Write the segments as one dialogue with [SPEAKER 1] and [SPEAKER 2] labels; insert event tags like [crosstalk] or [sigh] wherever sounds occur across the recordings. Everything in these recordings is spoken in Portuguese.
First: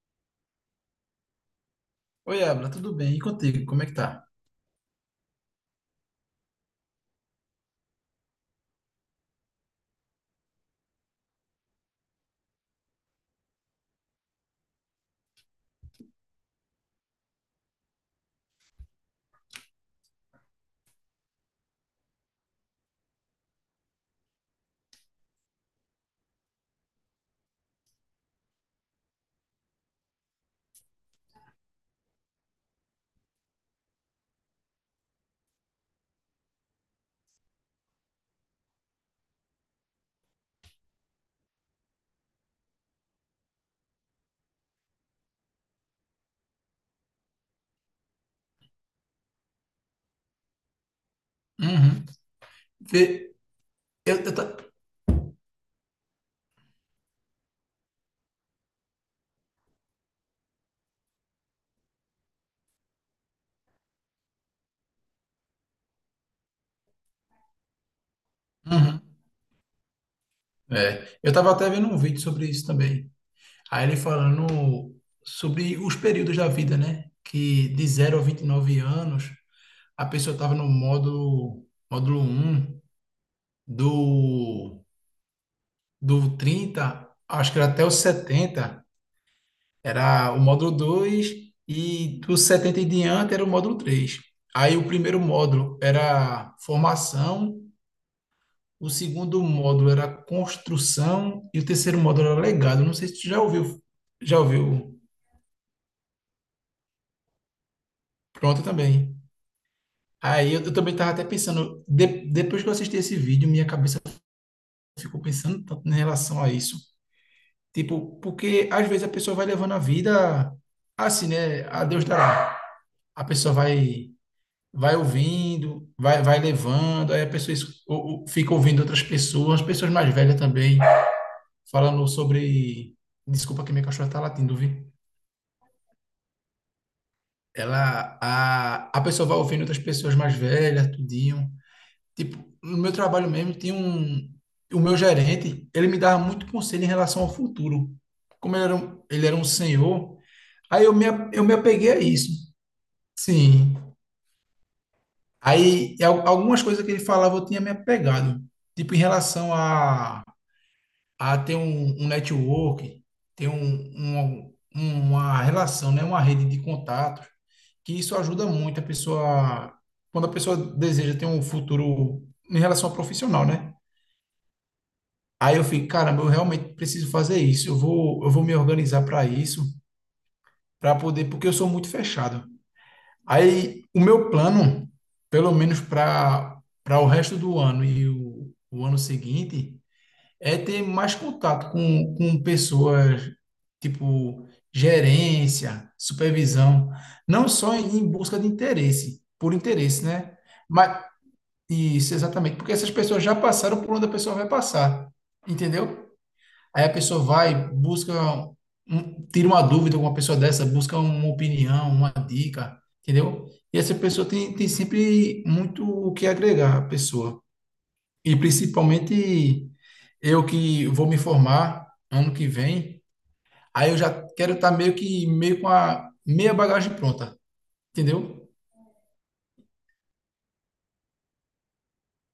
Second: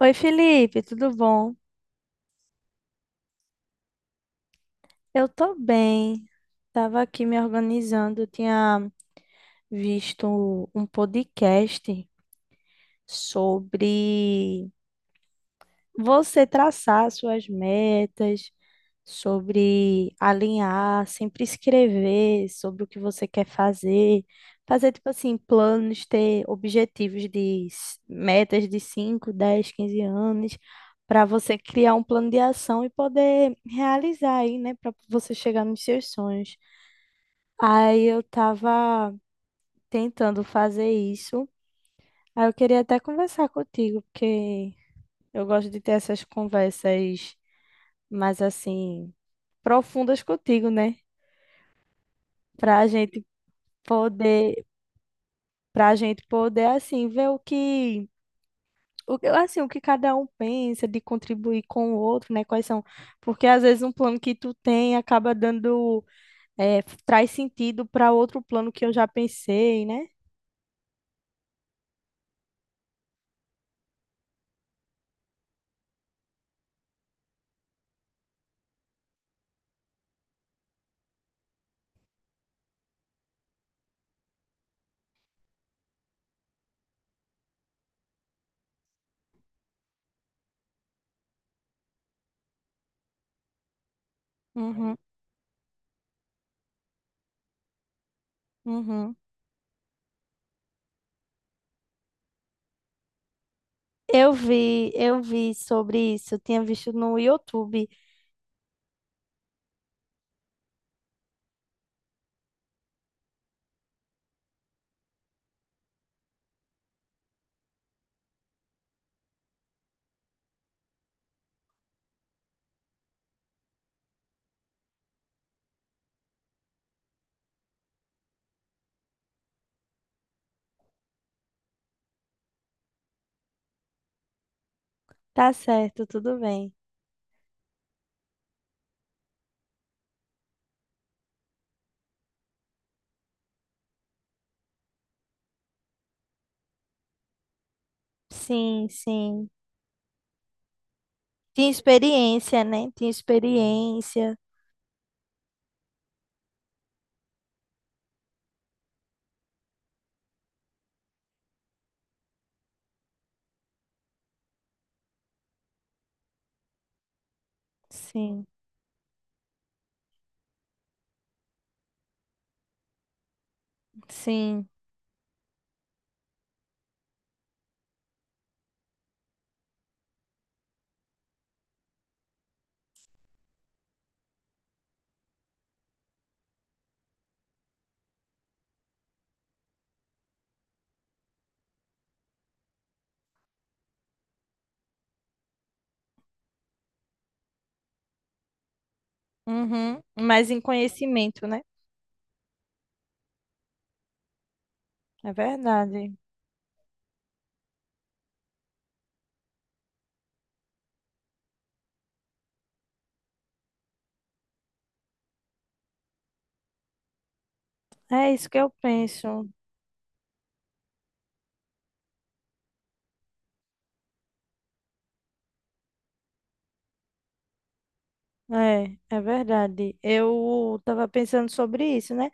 [SPEAKER 1] Oi, Felipe, tudo bom?
[SPEAKER 2] Oi, Abra, tudo bem? E contigo, como é que tá?
[SPEAKER 1] Eu tô bem. Tava aqui me organizando, eu tinha visto um podcast sobre você traçar suas metas, sobre alinhar, sempre escrever sobre o que você quer fazer, fazer tipo assim, planos, ter objetivos de metas de 5, 10, 15 anos, para você criar um plano de ação e poder realizar aí, né, para você chegar nos seus sonhos. Aí eu tava tentando fazer isso. Aí eu queria até conversar contigo, porque eu gosto de ter essas conversas mais assim profundas contigo, né?
[SPEAKER 2] Uhum.
[SPEAKER 1] Pra gente
[SPEAKER 2] Vê, eu, eu,
[SPEAKER 1] poder
[SPEAKER 2] ta-
[SPEAKER 1] para a gente poder assim ver o que assim o que cada um pensa de contribuir com o outro, né? Quais são? Porque às vezes um plano que tu tem acaba dando é, traz sentido para outro plano que eu
[SPEAKER 2] Uhum.
[SPEAKER 1] já pensei, né?
[SPEAKER 2] É, eu tava até vendo um vídeo sobre isso também. Aí ele falando sobre os períodos da vida, né? Que de 0 a 29 anos, a pessoa tava no módulo um do, do 30, acho que era até os 70, era o módulo 2 e dos 70 em diante era o módulo 3. Aí o
[SPEAKER 1] Uhum,
[SPEAKER 2] primeiro módulo era formação. O
[SPEAKER 1] uhum.
[SPEAKER 2] segundo módulo era construção e o terceiro módulo era legado. Não sei se tu já ouviu.
[SPEAKER 1] Eu
[SPEAKER 2] Já
[SPEAKER 1] vi,
[SPEAKER 2] ouviu?
[SPEAKER 1] eu vi sobre isso, tinha visto no YouTube.
[SPEAKER 2] Pronto também. Aí eu também estava até pensando, depois que eu assisti esse vídeo, minha cabeça ficou pensando tanto em relação a isso. Tipo, porque às vezes a pessoa vai levando a vida assim, né? A Deus dará. A pessoa vai ouvindo, vai levando, aí a pessoa es- ou fica ouvindo outras pessoas, pessoas mais velhas também, falando sobre. Desculpa que minha cachorra tá latindo, viu?
[SPEAKER 1] Tá certo, tudo bem.
[SPEAKER 2] A pessoa vai ouvindo outras pessoas mais velhas, tudinho. Tipo, no meu trabalho mesmo, tinha um o meu gerente, ele me dava muito conselho em relação ao futuro. Como ele era
[SPEAKER 1] Sim,
[SPEAKER 2] um, ele era um
[SPEAKER 1] sim.
[SPEAKER 2] senhor, aí eu me
[SPEAKER 1] Tinha
[SPEAKER 2] apeguei a isso.
[SPEAKER 1] experiência, né? Tinha
[SPEAKER 2] Sim.
[SPEAKER 1] experiência.
[SPEAKER 2] Aí algumas coisas que ele falava eu tinha me apegado, tipo em relação a ter um network, ter um- uma relação, né? Uma rede de contatos, que isso ajuda
[SPEAKER 1] Sim,
[SPEAKER 2] muito a pessoa, quando a pessoa deseja ter um futuro em relação ao profissional, né?
[SPEAKER 1] sim.
[SPEAKER 2] Aí eu fico, caramba, eu realmente preciso fazer isso, eu vou me organizar para isso, para poder, porque eu sou muito fechado. Aí o meu plano, pelo menos para o resto do ano e o ano seguinte, é ter mais contato com pessoas, tipo gerência, supervisão, não só em busca de interesse, por
[SPEAKER 1] Uhum.
[SPEAKER 2] interesse, né?
[SPEAKER 1] Mas em
[SPEAKER 2] Mas
[SPEAKER 1] conhecimento, né?
[SPEAKER 2] isso, exatamente, porque essas pessoas já passaram por onde a pessoa vai passar,
[SPEAKER 1] É verdade.
[SPEAKER 2] entendeu? Aí a pessoa vai, busca, tira uma dúvida com uma pessoa dessa, busca uma opinião, uma dica, entendeu? E essa pessoa tem sempre muito o que agregar à pessoa.
[SPEAKER 1] É
[SPEAKER 2] E
[SPEAKER 1] isso que eu penso.
[SPEAKER 2] principalmente eu que vou me formar ano que vem, aí eu já quero estar meio que meio com a meia bagagem pronta, entendeu?
[SPEAKER 1] É, é verdade. Eu tava pensando sobre isso, né?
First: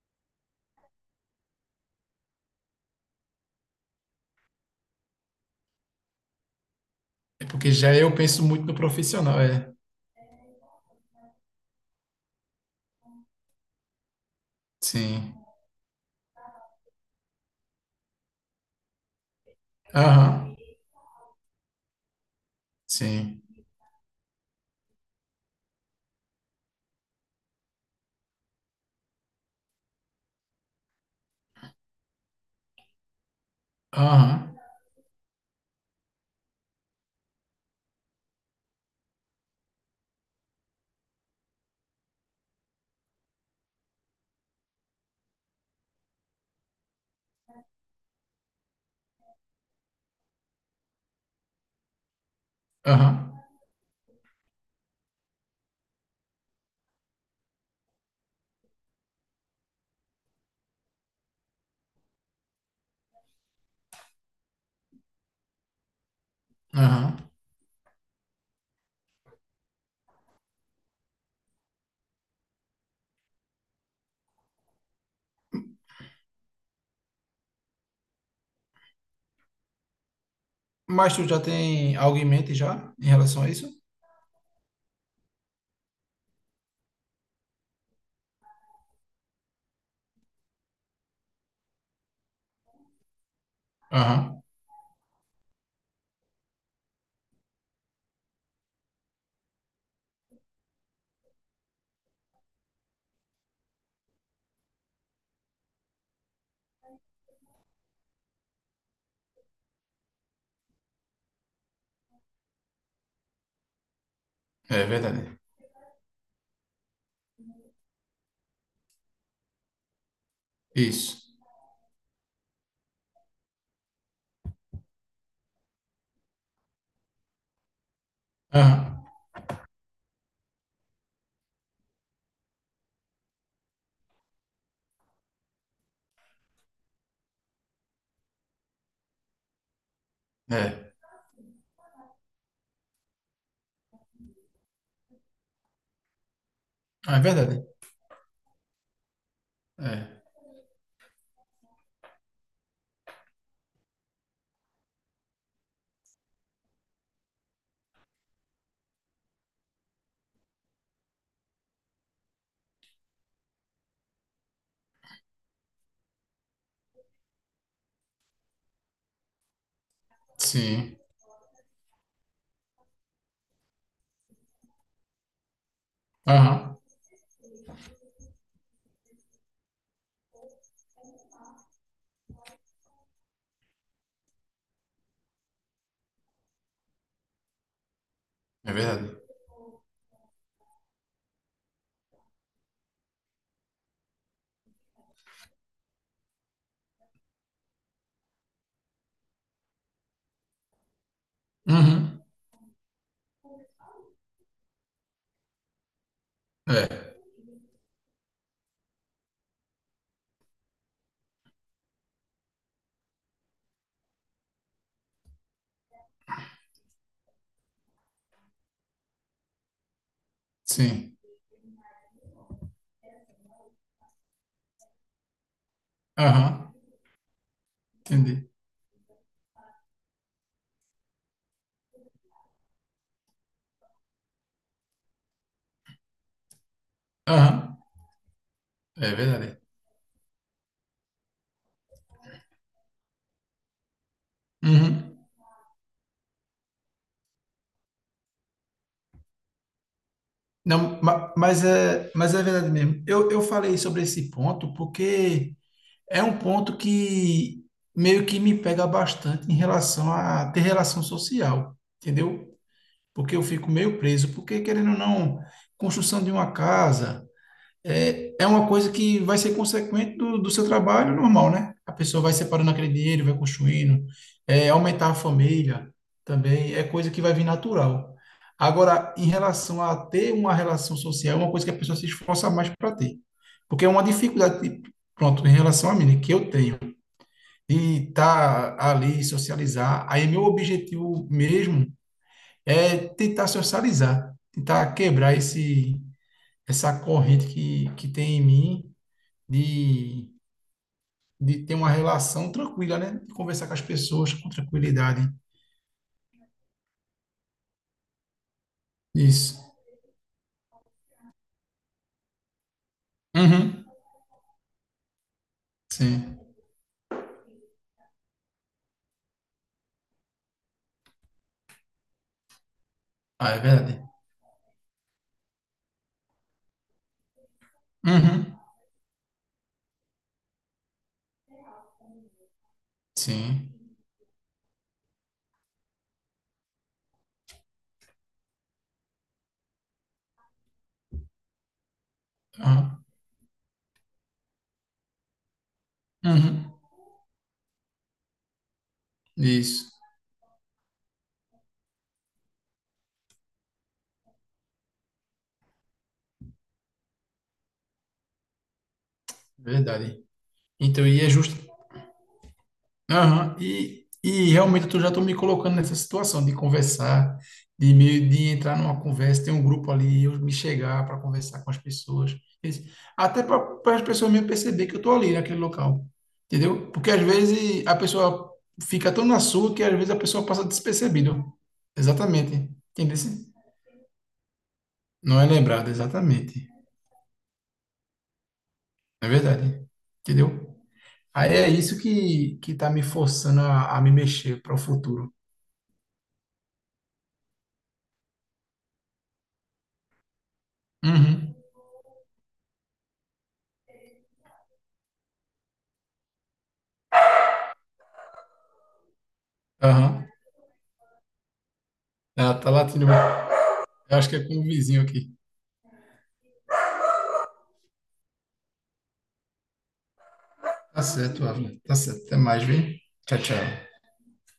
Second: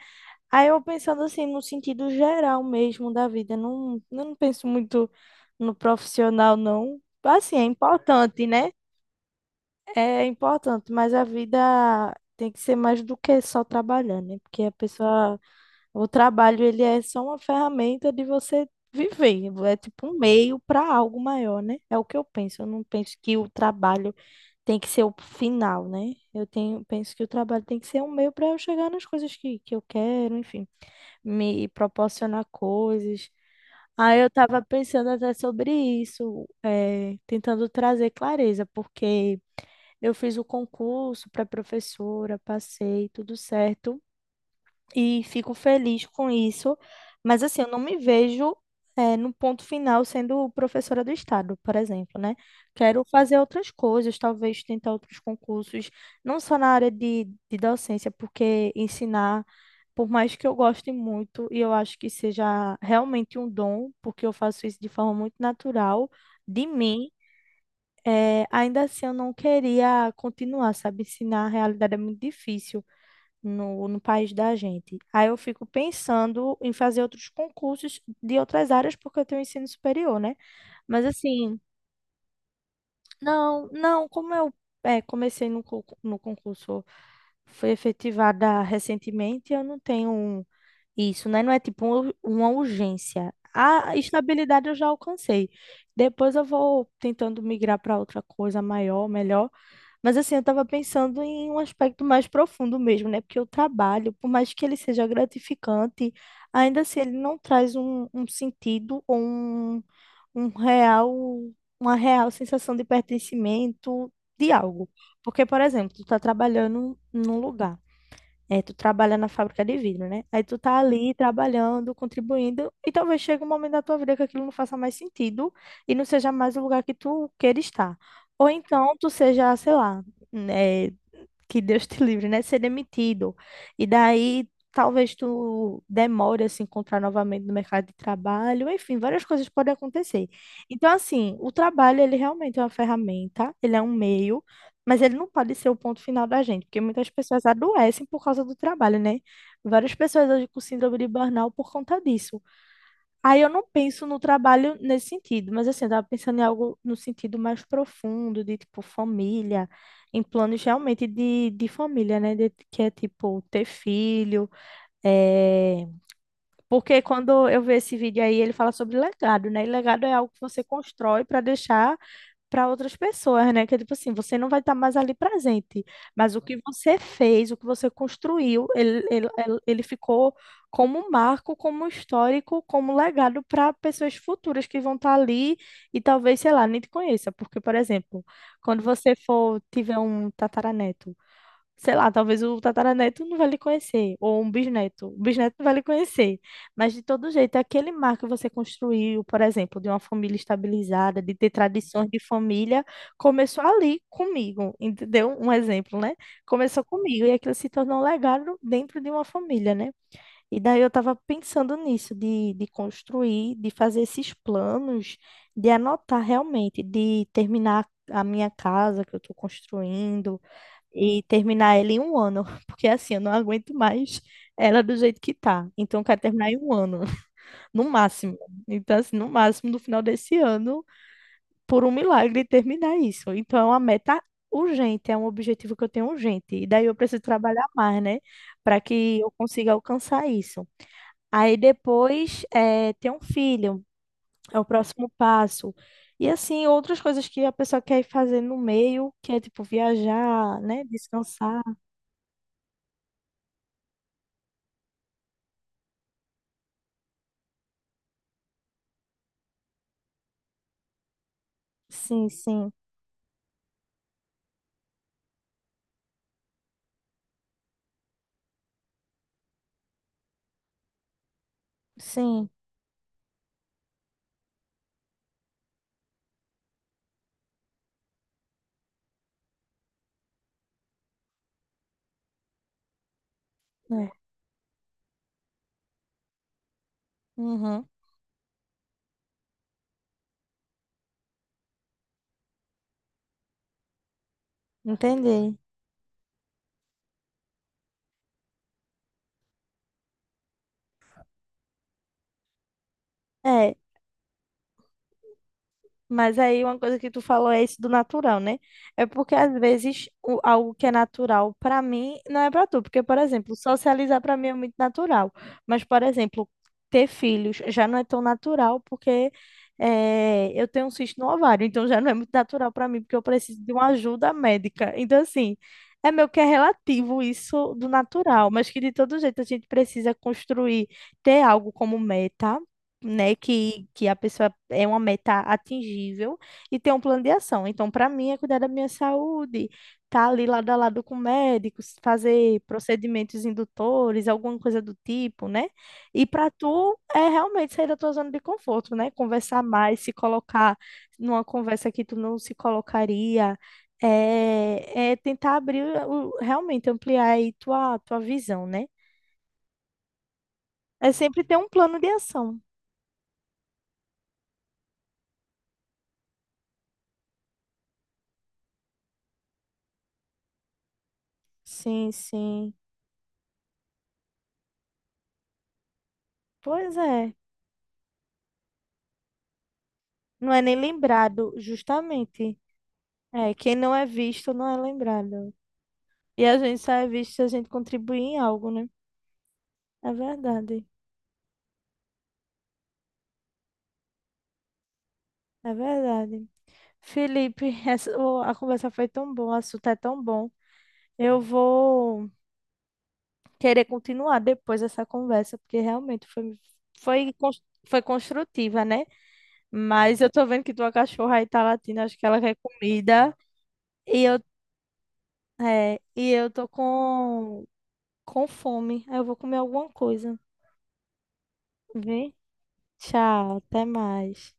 [SPEAKER 1] Aí eu pensando assim, no sentido geral mesmo da vida. Não, eu não penso muito no profissional, não.
[SPEAKER 2] É
[SPEAKER 1] Assim, é
[SPEAKER 2] porque já eu penso
[SPEAKER 1] importante,
[SPEAKER 2] muito
[SPEAKER 1] né?
[SPEAKER 2] no profissional, é.
[SPEAKER 1] É importante, mas a vida tem que ser mais do que só trabalhar, né? Porque a
[SPEAKER 2] Sim.
[SPEAKER 1] pessoa. O trabalho, ele é só uma ferramenta de você viver, é tipo um
[SPEAKER 2] Aham.
[SPEAKER 1] meio para algo maior, né? É o que eu penso. Eu não penso que
[SPEAKER 2] Sim.
[SPEAKER 1] o trabalho tem que ser o final, né? Eu tenho, penso que o trabalho tem que ser um meio para eu chegar nas coisas que eu quero, enfim, me proporcionar coisas. Aí eu
[SPEAKER 2] Aham.
[SPEAKER 1] estava pensando até sobre isso, tentando trazer clareza, porque eu fiz o concurso para professora, passei, tudo certo e fico feliz com isso, mas assim, eu não me vejo no ponto final sendo professora do estado, por exemplo, né? Quero
[SPEAKER 2] Aham.
[SPEAKER 1] fazer outras coisas, talvez tentar outros concursos, não só na área de docência, porque ensinar, por mais que eu goste muito e eu acho que seja realmente um dom, porque eu faço isso de forma muito natural, de mim.
[SPEAKER 2] Aham.
[SPEAKER 1] Ainda assim, eu não queria continuar, sabe? Ensinar a realidade é muito difícil no país da gente. Aí eu fico pensando em fazer outros concursos de outras áreas, porque eu tenho ensino superior, né? Mas
[SPEAKER 2] Mas tu já
[SPEAKER 1] assim,
[SPEAKER 2] tem algo em mente já em relação a
[SPEAKER 1] não,
[SPEAKER 2] isso?
[SPEAKER 1] não, comecei no concurso, foi efetivada recentemente, eu não tenho isso, né? Não é tipo uma urgência. A
[SPEAKER 2] Aham.
[SPEAKER 1] estabilidade eu já alcancei. Depois eu vou tentando migrar para outra coisa maior, melhor. Mas assim, eu tava pensando em um aspecto mais profundo mesmo, né? Porque o trabalho, por mais que ele seja gratificante, ainda assim ele não traz um sentido ou um real, uma real sensação de pertencimento de
[SPEAKER 2] É
[SPEAKER 1] algo.
[SPEAKER 2] verdade.
[SPEAKER 1] Porque, por exemplo, tu tá trabalhando num lugar. É, tu trabalha na fábrica de vidro, né? Aí tu tá ali
[SPEAKER 2] Isso.
[SPEAKER 1] trabalhando, contribuindo, e talvez chegue um momento da tua vida que aquilo não faça mais sentido e não seja mais o lugar que tu queira estar. Ou então
[SPEAKER 2] Aham.
[SPEAKER 1] tu seja, sei lá, né, que Deus te livre, né? Ser demitido. E daí talvez tu demore a se encontrar novamente no mercado de trabalho, enfim, várias coisas podem acontecer. Então,
[SPEAKER 2] É.
[SPEAKER 1] assim, o trabalho, ele realmente é uma ferramenta, ele é um meio, mas ele não pode ser o ponto final da gente, porque muitas
[SPEAKER 2] É
[SPEAKER 1] pessoas
[SPEAKER 2] verdade.
[SPEAKER 1] adoecem por causa do trabalho, né? Várias
[SPEAKER 2] É.
[SPEAKER 1] pessoas hoje com síndrome de burnout por conta disso. Aí eu não penso no trabalho nesse sentido, mas assim, eu tava pensando em algo no sentido mais profundo, de tipo família, em planos realmente de família, né? Que é tipo ter filho. é, Porque quando eu vejo esse vídeo aí, ele fala sobre legado, né? E legado é algo que você
[SPEAKER 2] Sim.
[SPEAKER 1] constrói para deixar para outras pessoas, né? Que é tipo assim, você não vai estar mais ali presente, mas o que
[SPEAKER 2] Aham.
[SPEAKER 1] você fez, o que você construiu, ele ficou como um marco, como um histórico, como um legado para pessoas futuras que vão estar ali e talvez, sei lá, nem te conheça, porque, por exemplo,
[SPEAKER 2] É
[SPEAKER 1] quando
[SPEAKER 2] verdade.
[SPEAKER 1] você for tiver um tataraneto sei lá, talvez o tataraneto não vai lhe conhecer, ou um bisneto, o bisneto não vai lhe conhecer, mas de todo jeito, aquele mar que você construiu, por exemplo, de uma família estabilizada, de ter tradições de
[SPEAKER 2] Uhum.
[SPEAKER 1] família, começou ali comigo, entendeu? Um exemplo, né? Começou
[SPEAKER 2] É.
[SPEAKER 1] comigo, e aquilo se tornou um legado dentro de uma família, né? E daí eu estava pensando nisso, de construir, de fazer esses planos, de anotar realmente, de terminar a minha casa que eu estou construindo,
[SPEAKER 2] Sim.
[SPEAKER 1] e terminar ela em um ano, [laughs] porque assim, eu não aguento mais ela do jeito que tá. Então, eu quero terminar em
[SPEAKER 2] Aham,
[SPEAKER 1] um ano, [laughs] no máximo.
[SPEAKER 2] entendi.
[SPEAKER 1] Então, assim, no máximo, no final desse ano, por um milagre, terminar isso. Então, é uma meta urgente, é um objetivo que eu tenho urgente. E daí eu preciso
[SPEAKER 2] Aham,
[SPEAKER 1] trabalhar mais, né, para
[SPEAKER 2] é
[SPEAKER 1] que eu
[SPEAKER 2] verdade.
[SPEAKER 1] consiga alcançar isso. Aí depois, é, ter um filho, é o próximo
[SPEAKER 2] Uhum.
[SPEAKER 1] passo. E assim, outras coisas que a pessoa quer ir fazer no meio, que é tipo viajar, né,
[SPEAKER 2] Não, ma-
[SPEAKER 1] descansar.
[SPEAKER 2] mas é, mas é verdade mesmo. Eu falei sobre esse ponto porque é um ponto que meio que me pega bastante em relação a ter relação social,
[SPEAKER 1] Sim,
[SPEAKER 2] entendeu?
[SPEAKER 1] sim.
[SPEAKER 2] Porque eu fico meio preso, porque querendo ou não, construção de uma casa. É uma coisa que vai ser consequente do seu trabalho normal, né? A pessoa vai
[SPEAKER 1] Sim,
[SPEAKER 2] separando aquele dinheiro, vai construindo, é, aumentar a família também, é coisa que vai vir natural. Agora, em relação a ter uma relação social, é uma coisa que a pessoa se esforça mais para ter. Porque é uma
[SPEAKER 1] é.
[SPEAKER 2] dificuldade, tipo, pronto, em relação a mim, né, que eu tenho,
[SPEAKER 1] Uhum,
[SPEAKER 2] de estar ali, socializar. Aí, meu objetivo mesmo é tentar socializar, tentar quebrar
[SPEAKER 1] entendi.
[SPEAKER 2] essa corrente que tem em mim de, de ter uma relação tranquila, né? De conversar com
[SPEAKER 1] É,
[SPEAKER 2] as pessoas com tranquilidade.
[SPEAKER 1] mas aí uma coisa que tu falou é isso do natural, né? É porque às
[SPEAKER 2] Isso.
[SPEAKER 1] vezes algo que é natural pra mim não é pra tu, porque por exemplo,
[SPEAKER 2] Uhum.
[SPEAKER 1] socializar pra mim é muito natural, mas por
[SPEAKER 2] Sim.
[SPEAKER 1] exemplo, ter filhos já não é tão natural porque eu tenho um cisto no ovário, então já não é muito natural pra mim porque eu
[SPEAKER 2] Ah, é
[SPEAKER 1] preciso de uma
[SPEAKER 2] verdade.
[SPEAKER 1] ajuda médica. Então assim, é meio que é relativo isso do natural,
[SPEAKER 2] Uhum.
[SPEAKER 1] mas que de todo jeito a gente precisa construir, ter algo como meta né,
[SPEAKER 2] Sim.
[SPEAKER 1] que a pessoa é uma meta atingível e tem um plano de ação. Então, para mim, é cuidar da minha saúde, tá ali lado a lado com médicos, fazer
[SPEAKER 2] Aham.
[SPEAKER 1] procedimentos indutores, alguma coisa do tipo, né? E para
[SPEAKER 2] Uhum.
[SPEAKER 1] tu é realmente sair da tua zona de conforto, né? Conversar
[SPEAKER 2] Isso.
[SPEAKER 1] mais, se colocar numa conversa que tu não se colocaria. É, é tentar abrir, realmente ampliar aí tua visão, né?
[SPEAKER 2] Verdade. Então,
[SPEAKER 1] É
[SPEAKER 2] e é
[SPEAKER 1] sempre ter
[SPEAKER 2] justo.
[SPEAKER 1] um plano de ação.
[SPEAKER 2] Aham. E realmente eu já estou me colocando nessa situação de conversar, de meio de entrar numa conversa, tem um grupo ali, eu me chegar para conversar com as
[SPEAKER 1] Sim,
[SPEAKER 2] pessoas.
[SPEAKER 1] sim.
[SPEAKER 2] Esse- Até para as pessoas mesmo perceber que eu estou ali naquele local, entendeu?
[SPEAKER 1] Pois
[SPEAKER 2] Porque às
[SPEAKER 1] é,
[SPEAKER 2] vezes a pessoa fica tão na sua que às vezes a pessoa
[SPEAKER 1] não é
[SPEAKER 2] passa
[SPEAKER 1] nem
[SPEAKER 2] despercebido.
[SPEAKER 1] lembrado, justamente.
[SPEAKER 2] Exatamente, entendeu?
[SPEAKER 1] É, quem não é visto não é
[SPEAKER 2] Não é
[SPEAKER 1] lembrado.
[SPEAKER 2] lembrado,
[SPEAKER 1] E a
[SPEAKER 2] exatamente,
[SPEAKER 1] gente só é visto se a gente contribuir em algo, né?
[SPEAKER 2] é verdade,
[SPEAKER 1] É
[SPEAKER 2] entendeu?
[SPEAKER 1] verdade,
[SPEAKER 2] Aí é isso que está me forçando a me mexer para o futuro.
[SPEAKER 1] é verdade. Felipe, [laughs] a conversa foi tão boa, o assunto é tão bom. Eu
[SPEAKER 2] Uhum.
[SPEAKER 1] vou querer continuar depois essa conversa, porque realmente foi, cons- foi construtiva, né? Mas
[SPEAKER 2] Aham.
[SPEAKER 1] eu tô vendo que tua cachorra aí tá latindo, acho que ela
[SPEAKER 2] Ah,
[SPEAKER 1] quer
[SPEAKER 2] tá latindo.
[SPEAKER 1] comida.
[SPEAKER 2] Eu
[SPEAKER 1] E
[SPEAKER 2] acho que
[SPEAKER 1] eu,
[SPEAKER 2] é com o vizinho aqui.
[SPEAKER 1] e eu tô com fome. Aí eu vou comer alguma coisa.
[SPEAKER 2] Tá certo, Avner. Tá certo.
[SPEAKER 1] Vem?
[SPEAKER 2] Até mais, viu? Tchau,
[SPEAKER 1] Tchau, até
[SPEAKER 2] tchau.
[SPEAKER 1] mais.